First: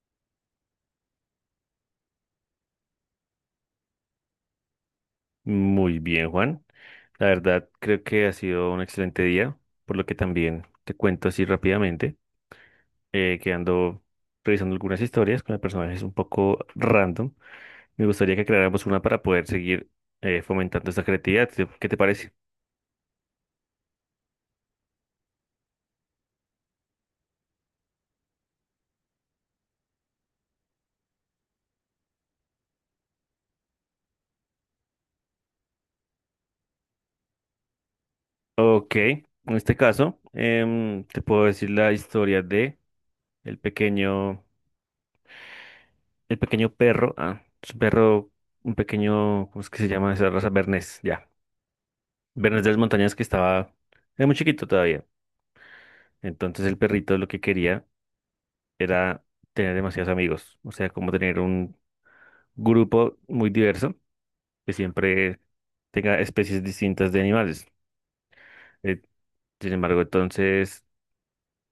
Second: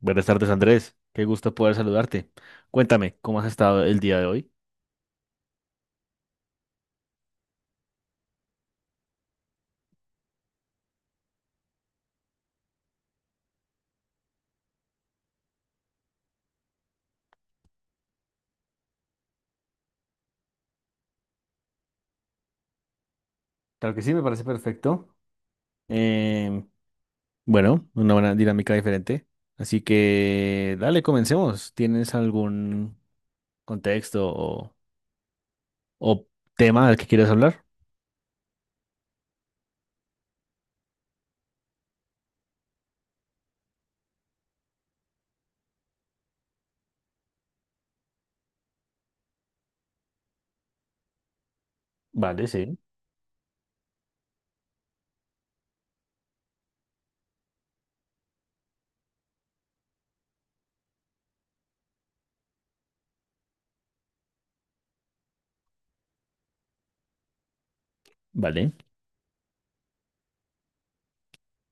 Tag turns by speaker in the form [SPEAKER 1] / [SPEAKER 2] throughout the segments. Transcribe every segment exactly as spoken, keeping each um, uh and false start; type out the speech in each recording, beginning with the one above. [SPEAKER 1] Buenas tardes, Andrés. Qué gusto poder saludarte. Cuéntame, ¿cómo has estado el día de hoy?
[SPEAKER 2] Muy bien, Juan. La verdad, creo que ha sido un excelente día, por lo que también te cuento así rápidamente, eh, que ando revisando algunas historias con personajes un poco random. Me gustaría que creáramos una para poder seguir eh, fomentando esta creatividad. ¿Te- ¿Qué te parece?
[SPEAKER 1] Claro que sí, me parece perfecto. Em, bueno, una buena dinámica diferente. Así que, dale, comencemos. ¿Tienes algún contexto o, o tema del que quieras hablar?
[SPEAKER 2] Ok. En este caso, em, te puedo decir la historia de el pequeño, el pequeño perro, ah, es un perro, un pequeño, ¿cómo es que se llama esa raza? Bernés, ya.
[SPEAKER 1] Vale,
[SPEAKER 2] Bernés de
[SPEAKER 1] sí.
[SPEAKER 2] las Montañas que estaba, era muy chiquito todavía. Entonces el perrito lo que quería era tener demasiados amigos, o sea, como tener un grupo muy diverso que siempre tenga especies distintas de animales.
[SPEAKER 1] Vale,
[SPEAKER 2] Eh, Sin embargo, entonces,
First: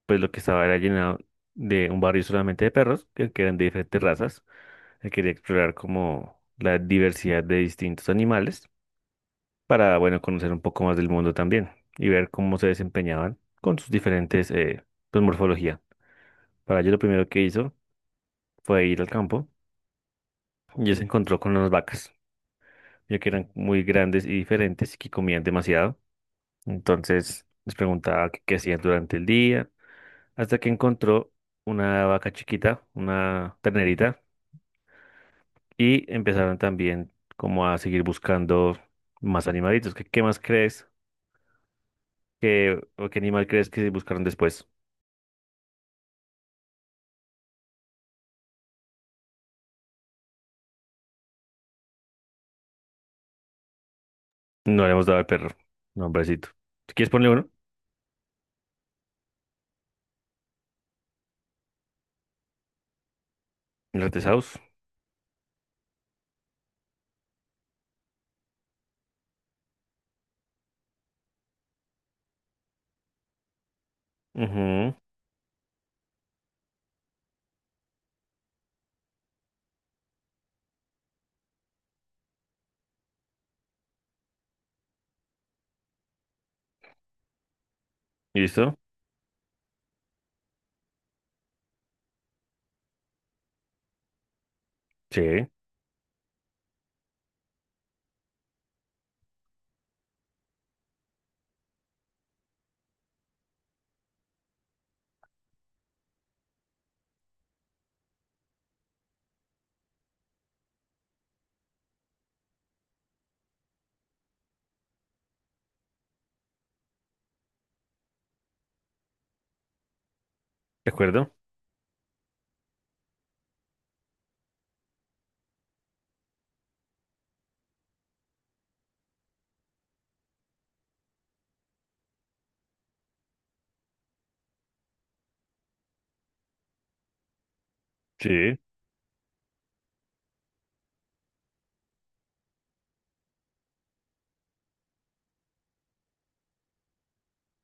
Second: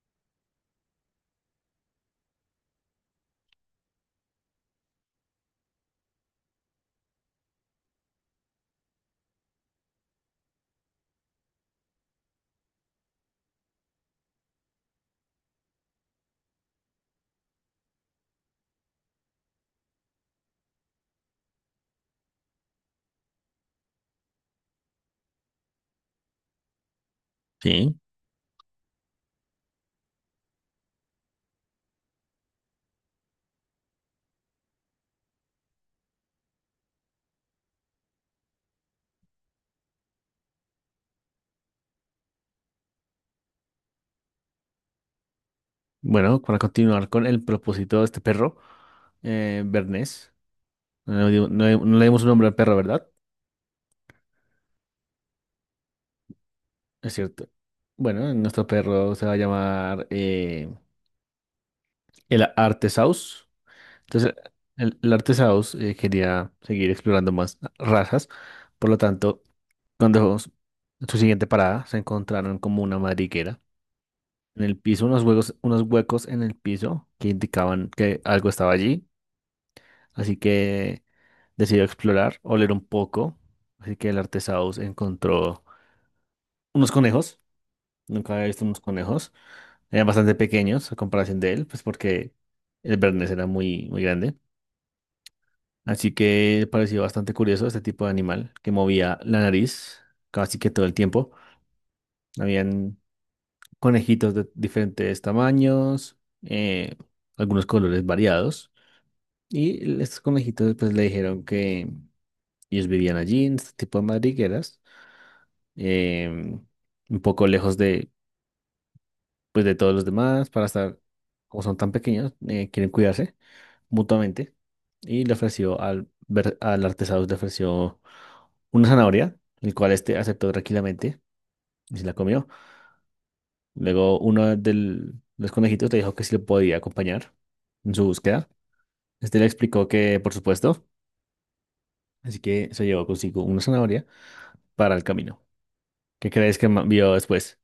[SPEAKER 2] pues lo que estaba era llenado de un barrio solamente de perros, que, que eran de diferentes razas. Él quería explorar como la diversidad de distintos animales para, bueno, conocer un poco más del mundo también y ver cómo se desempeñaban con sus diferentes, eh, pues, morfología. Para ello lo primero que hizo fue ir al campo y él se encontró con unas vacas, ya que eran muy grandes y diferentes y que comían demasiado. Entonces les
[SPEAKER 1] sí.
[SPEAKER 2] preguntaba qué, qué hacían durante el día, hasta que encontró una vaca chiquita, una ternerita, y empezaron también como a seguir buscando más animalitos. ¿Qué, qué más crees que, o qué animal crees que buscaron después?
[SPEAKER 1] Bueno, para continuar con el propósito de este perro, eh, Bernés. No, le dio- no le no le dimos un nombre al perro, ¿verdad?
[SPEAKER 2] No le hemos dado al perro, nombrecito. Si quieres
[SPEAKER 1] Es
[SPEAKER 2] ponle
[SPEAKER 1] cierto.
[SPEAKER 2] uno,
[SPEAKER 1] Bueno, nuestro perro se va a llamar eh, El Artesaurus.
[SPEAKER 2] el
[SPEAKER 1] Entonces,
[SPEAKER 2] retesaus.
[SPEAKER 1] el, el Artesaurus eh, quería seguir explorando más razas. Por lo tanto, cuando s- en su siguiente parada se encontraron como una madriguera. En el
[SPEAKER 2] Ujú.
[SPEAKER 1] piso, unos huecos, unos huecos en el piso que indicaban que algo estaba allí. Así que decidió explorar, oler un poco. Así que el Artesaurus encontró unos conejos. Nunca había visto
[SPEAKER 2] ¿Listo?
[SPEAKER 1] unos conejos. Eran bastante pequeños a comparación de él, pues porque el Bernés era muy, muy grande.
[SPEAKER 2] Sí, ¿de
[SPEAKER 1] Así que pareció bastante curioso este tipo de animal que movía la nariz casi que todo el tiempo. Habían conejitos de diferentes tamaños, eh, algunos colores variados. Y estos conejitos pues le dijeron que ellos vivían allí en este tipo de madrigueras, eh, un poco lejos de, pues, de todos los demás para estar,
[SPEAKER 2] acuerdo?
[SPEAKER 1] como son tan pequeños, eh, quieren cuidarse mutuamente y le ofreció al, ver- al Artesaurus, le ofreció una zanahoria, el cual este aceptó tranquilamente y se la comió. Luego uno de los conejitos le dijo que sí lo podía acompañar en su búsqueda.
[SPEAKER 2] Sí.
[SPEAKER 1] Este le explicó que, por supuesto, así que se llevó consigo una zanahoria para el camino. ¿Qué crees que ma- vio después?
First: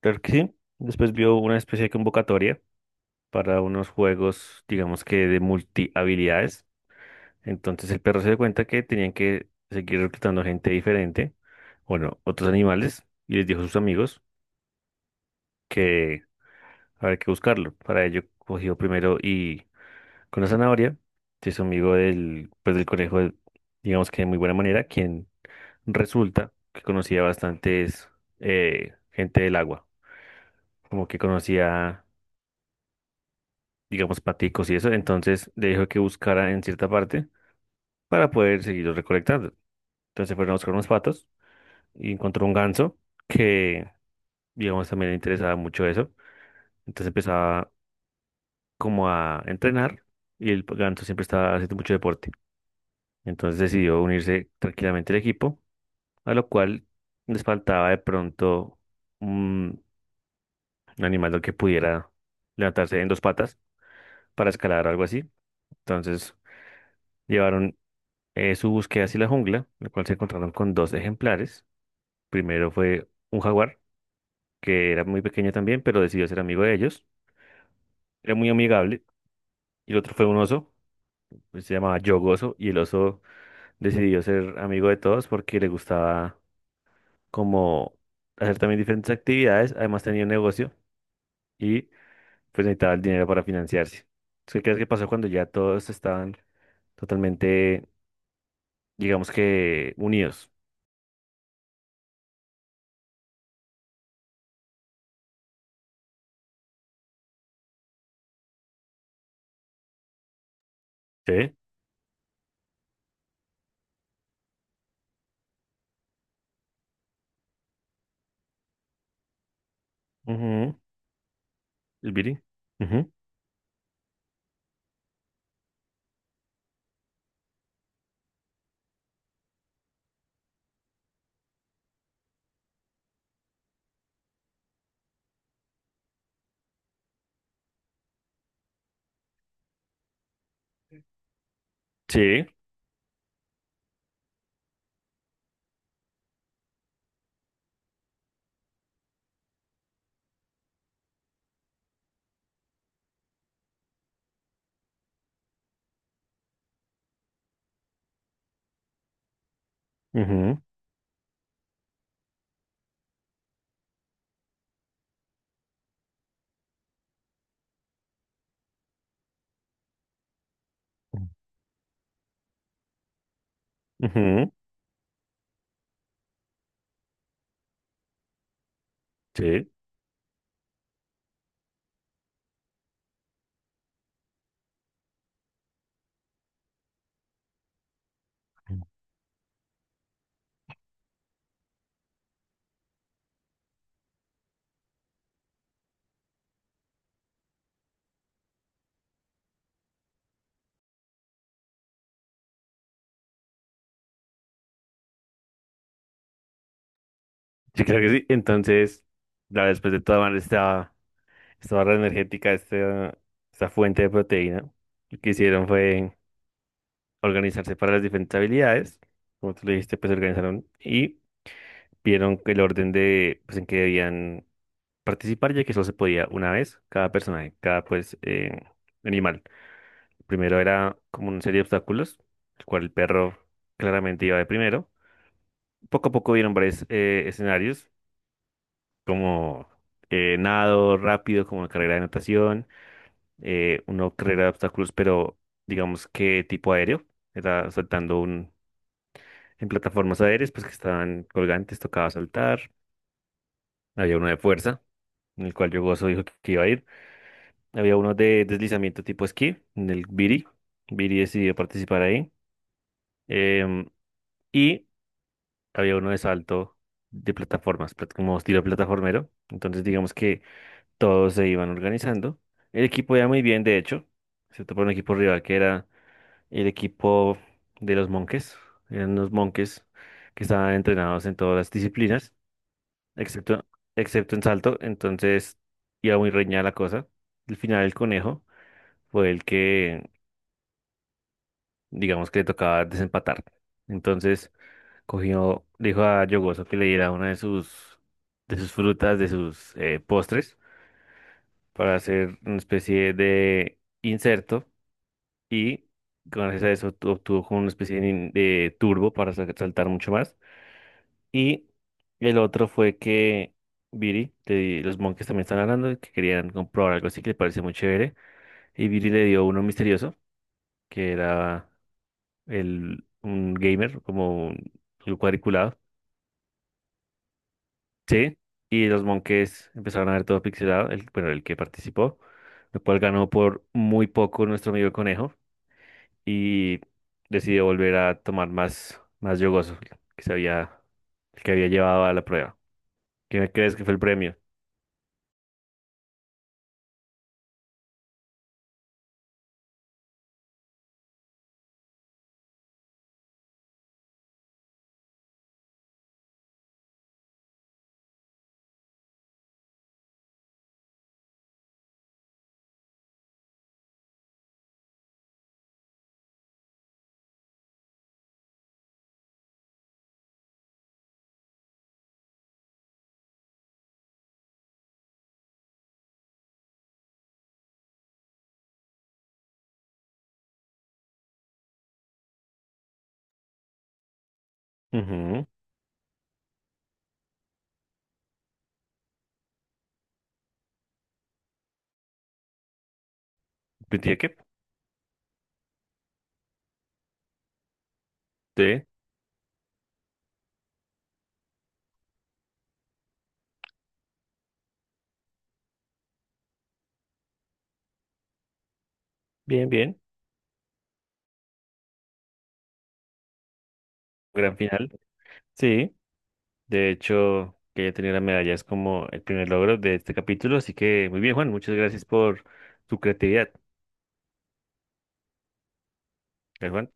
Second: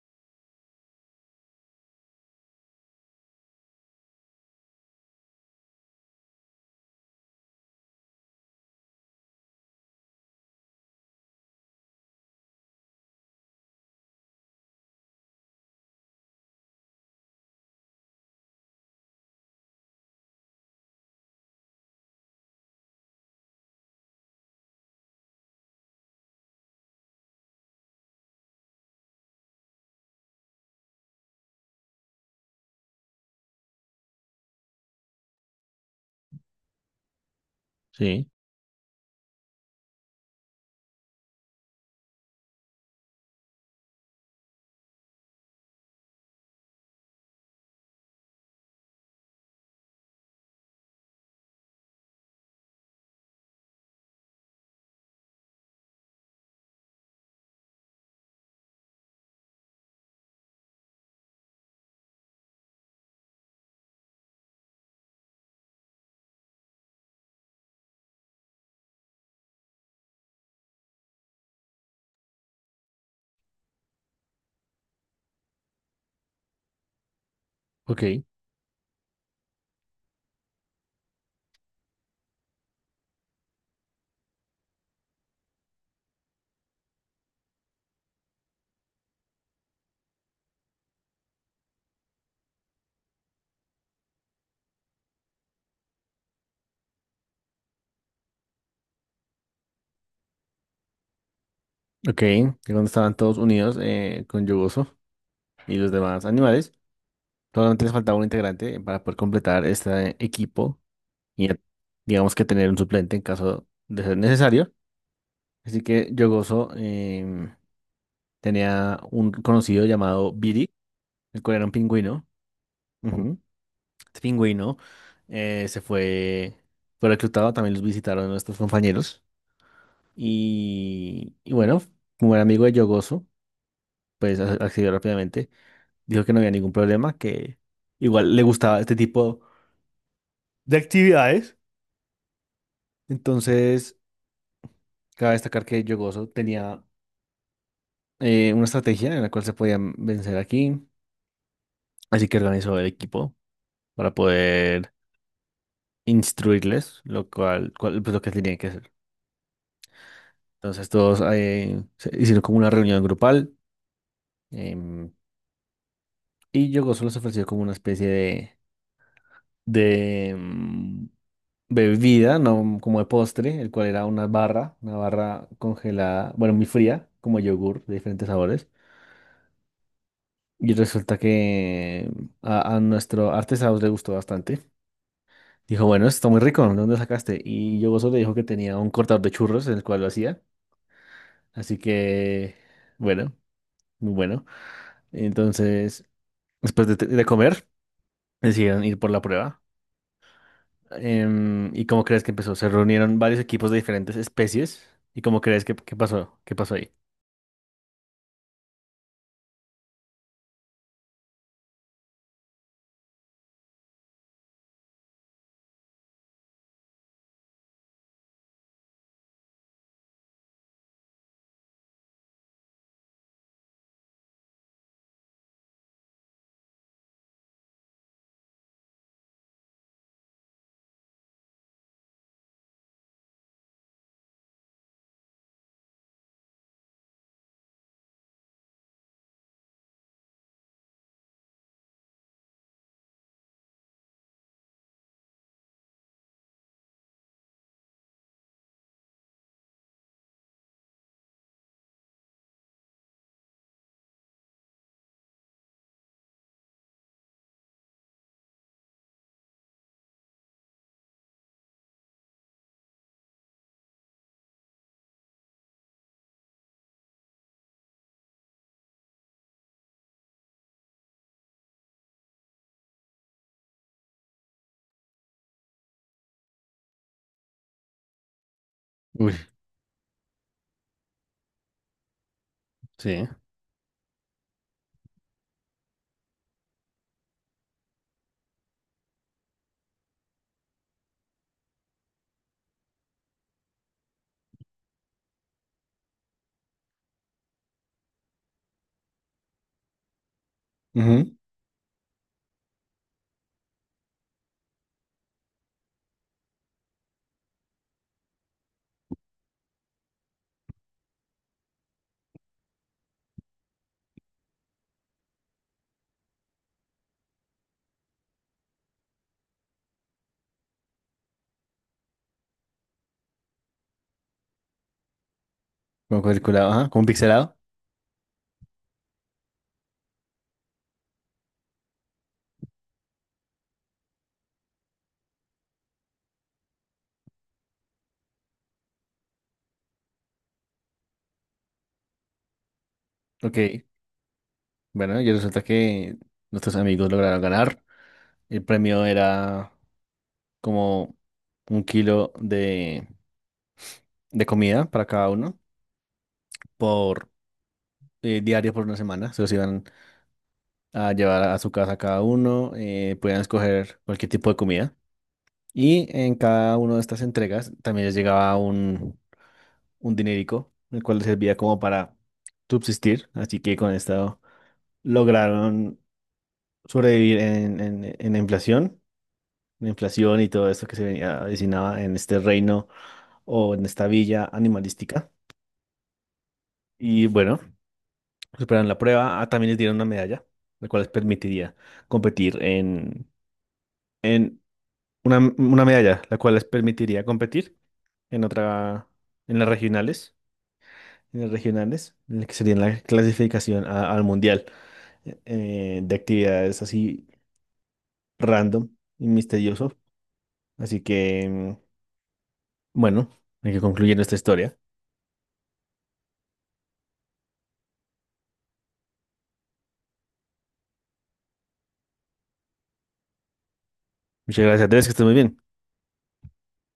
[SPEAKER 2] Claro que sí. Después vio una especie de convocatoria para unos juegos, digamos que de multi habilidades. Entonces el perro se dio cuenta que tenían que seguir reclutando gente diferente, bueno, otros animales, y les dijo a sus amigos que había que buscarlo. Para ello cogió primero y con la zanahoria, que es amigo del, pues, del conejo, de- digamos que de muy buena manera, quien resulta que conocía bastantes eh, gente del agua, como que conocía digamos, paticos y eso, entonces le dijo que buscara en cierta parte
[SPEAKER 1] Sí,
[SPEAKER 2] para poder seguirlos recolectando. Entonces fueron a buscar unos patos y encontró un ganso que, digamos, también le interesaba mucho eso. Entonces empezaba como a entrenar y el ganso siempre estaba haciendo mucho deporte. Entonces decidió unirse tranquilamente al equipo, a lo cual les faltaba de pronto un un animal que pudiera levantarse en dos patas para escalar o algo así. Entonces llevaron eh, su búsqueda hacia la jungla, en la cual se encontraron con dos ejemplares. Primero fue un jaguar, que era muy pequeño también, pero decidió ser amigo de ellos.
[SPEAKER 1] ok,
[SPEAKER 2] Era muy amigable. Y el otro fue un oso, pues, se llamaba Yogoso, y el oso decidió ser amigo de todos porque le gustaba como hacer también diferentes actividades. Además tenía un negocio y pues necesitaba el dinero para financiarse. Entonces, ¿qué crees que pasó cuando ya todos estaban totalmente, digamos que, unidos?
[SPEAKER 1] ok. Y cuando estaban todos unidos eh, con Yugoso y los demás animales, solamente les faltaba un integrante para poder completar este equipo y
[SPEAKER 2] Sí.
[SPEAKER 1] a- digamos que tener un suplente en caso de ser necesario. Así que yo gozo, em, tenía un conocido llamado Billy,
[SPEAKER 2] Ujú.
[SPEAKER 1] el cual era un
[SPEAKER 2] ¿El
[SPEAKER 1] pingüino.
[SPEAKER 2] biri? Ujú.
[SPEAKER 1] Ujú. Este pingüino eh, se fue, fue reclutado, también los visitaron nuestros compañeros. Y, y bueno, como era amigo de yo pues a- accedió rápidamente. Dijo que no había ningún problema, que igual le gustaba este tipo de actividades.
[SPEAKER 2] Sí.
[SPEAKER 1] Entonces, cabe destacar que Yogoso tenía eh, una estrategia en la cual se podían vencer aquí. Así que organizó el equipo para poder instruirles lo cual, cual- pues, lo que tenían que hacer.
[SPEAKER 2] Ujú,
[SPEAKER 1] Entonces todos eh, se hicieron como una reunión grupal em, y Yogo solo se ofreció como una especie de, de em, bebida, no como de postre, el cual era una
[SPEAKER 2] ujú,
[SPEAKER 1] barra, una barra congelada, bueno, muy fría, como yogur de diferentes sabores.
[SPEAKER 2] sí,
[SPEAKER 1] Y resulta que a, a nuestro artesanos le gustó bastante. Dijo, bueno, esto está muy rico, ¿de dónde lo sacaste? Y yo gozo le dijo que tenía un cortador de churros en el cual lo hacía. Así que, bueno, muy bueno. Entonces, después de, de comer, decidieron ir por la prueba. Em, ¿y cómo crees que empezó? Se reunieron varios equipos de diferentes especies. ¿Y cómo crees que, que pasó? ¿Qué pasó ahí?
[SPEAKER 2] yo creo que sí. Entonces, la después de tomar esta, esta barra energética, esta, esta fuente de proteína, lo que hicieron fue organizarse para las diferentes habilidades. Como tú le dijiste, pues se organizaron y vieron el orden de, pues, en que debían participar, ya que solo se podía una vez cada personaje, cada, pues, eh, animal. Primero era como una serie de obstáculos, el cual el perro claramente iba de primero. Poco a poco vieron varios eh, escenarios como eh, nado rápido, como carrera de natación, eh, uno carrera de obstáculos, pero digamos que tipo aéreo, era saltando un, en plataformas aéreas, pues que estaban colgantes, tocaba saltar, había uno de fuerza, en el cual yo gozo dijo que iba a ir, había uno de deslizamiento tipo esquí, en el Biri, Biri decidió participar ahí, em, y había uno de salto de plataformas, plat- como estilo plataformero, entonces digamos que todos se iban organizando. El equipo iba muy bien, de hecho. Se topó un equipo rival que era el equipo de los monjes. Eran unos
[SPEAKER 1] Uy,
[SPEAKER 2] monjes que estaban entrenados en todas las disciplinas,
[SPEAKER 1] sí.
[SPEAKER 2] excepto, excepto en salto. Entonces iba muy reñida la cosa. Al final el conejo fue el que, digamos que le tocaba desempatar. Entonces cogió, dijo a Yogoso que le diera una de sus, de sus frutas, de sus eh, postres,
[SPEAKER 1] Ujú.
[SPEAKER 2] para hacer una especie de inserto y gracias a eso tu- obtuvo como una especie de, nin- de turbo para sa- saltar mucho más. Y el otro fue que Viri, le- los monjes también están hablando de que querían comprobar algo así que le parece muy chévere. Y Viri le dio uno misterioso, que era el, un gamer, como un, un cuadriculado.
[SPEAKER 1] Como cuadriculado, ajá, como pixelado.
[SPEAKER 2] Sí. Y los monjes empezaron a ver todo pixelado, el, bueno, el que participó, lo cual ganó por muy poco nuestro amigo conejo. Y decidió volver a tomar más, más yogoso que se había, que había llevado a la prueba. ¿Qué crees que
[SPEAKER 1] Ok.
[SPEAKER 2] fue el premio?
[SPEAKER 1] Bueno, y resulta que nuestros amigos lograron ganar. El premio era como un kilo de de comida para cada uno por eh, diario por una semana. Se los iban a llevar a su casa cada uno, eh, podían escoger cualquier tipo de comida. Y en cada una de estas entregas también les llegaba un, un dinerico, el cual les servía como para subsistir. Así que con esto lograron sobrevivir en, en, en la inflación, la inflación y todo esto que se venía, avecinaba en este reino o en esta villa animalística.
[SPEAKER 2] Ujú.
[SPEAKER 1] Y bueno. Superan la prueba. Ah, también les dieron una medalla, la cual les permitiría competir en,
[SPEAKER 2] Pensé que-
[SPEAKER 1] en una, una medalla, la cual les permitiría competir en
[SPEAKER 2] Sí,
[SPEAKER 1] otra, en las regionales, en las regionales, en la que sería la clasificación a- al mundial eh, eh, de actividades así random y
[SPEAKER 2] bien,
[SPEAKER 1] misterioso.
[SPEAKER 2] bien.
[SPEAKER 1] Así que, mm, bueno, hay que concluir nuestra
[SPEAKER 2] Gran
[SPEAKER 1] historia.
[SPEAKER 2] final. Sí, de hecho, que ya tenía la medalla es como el primer logro de este capítulo, así que muy bien, Juan. Muchas gracias por tu creatividad.
[SPEAKER 1] Muchas gracias, Andrés, que estés muy bien.
[SPEAKER 2] ¿Eh, Juan?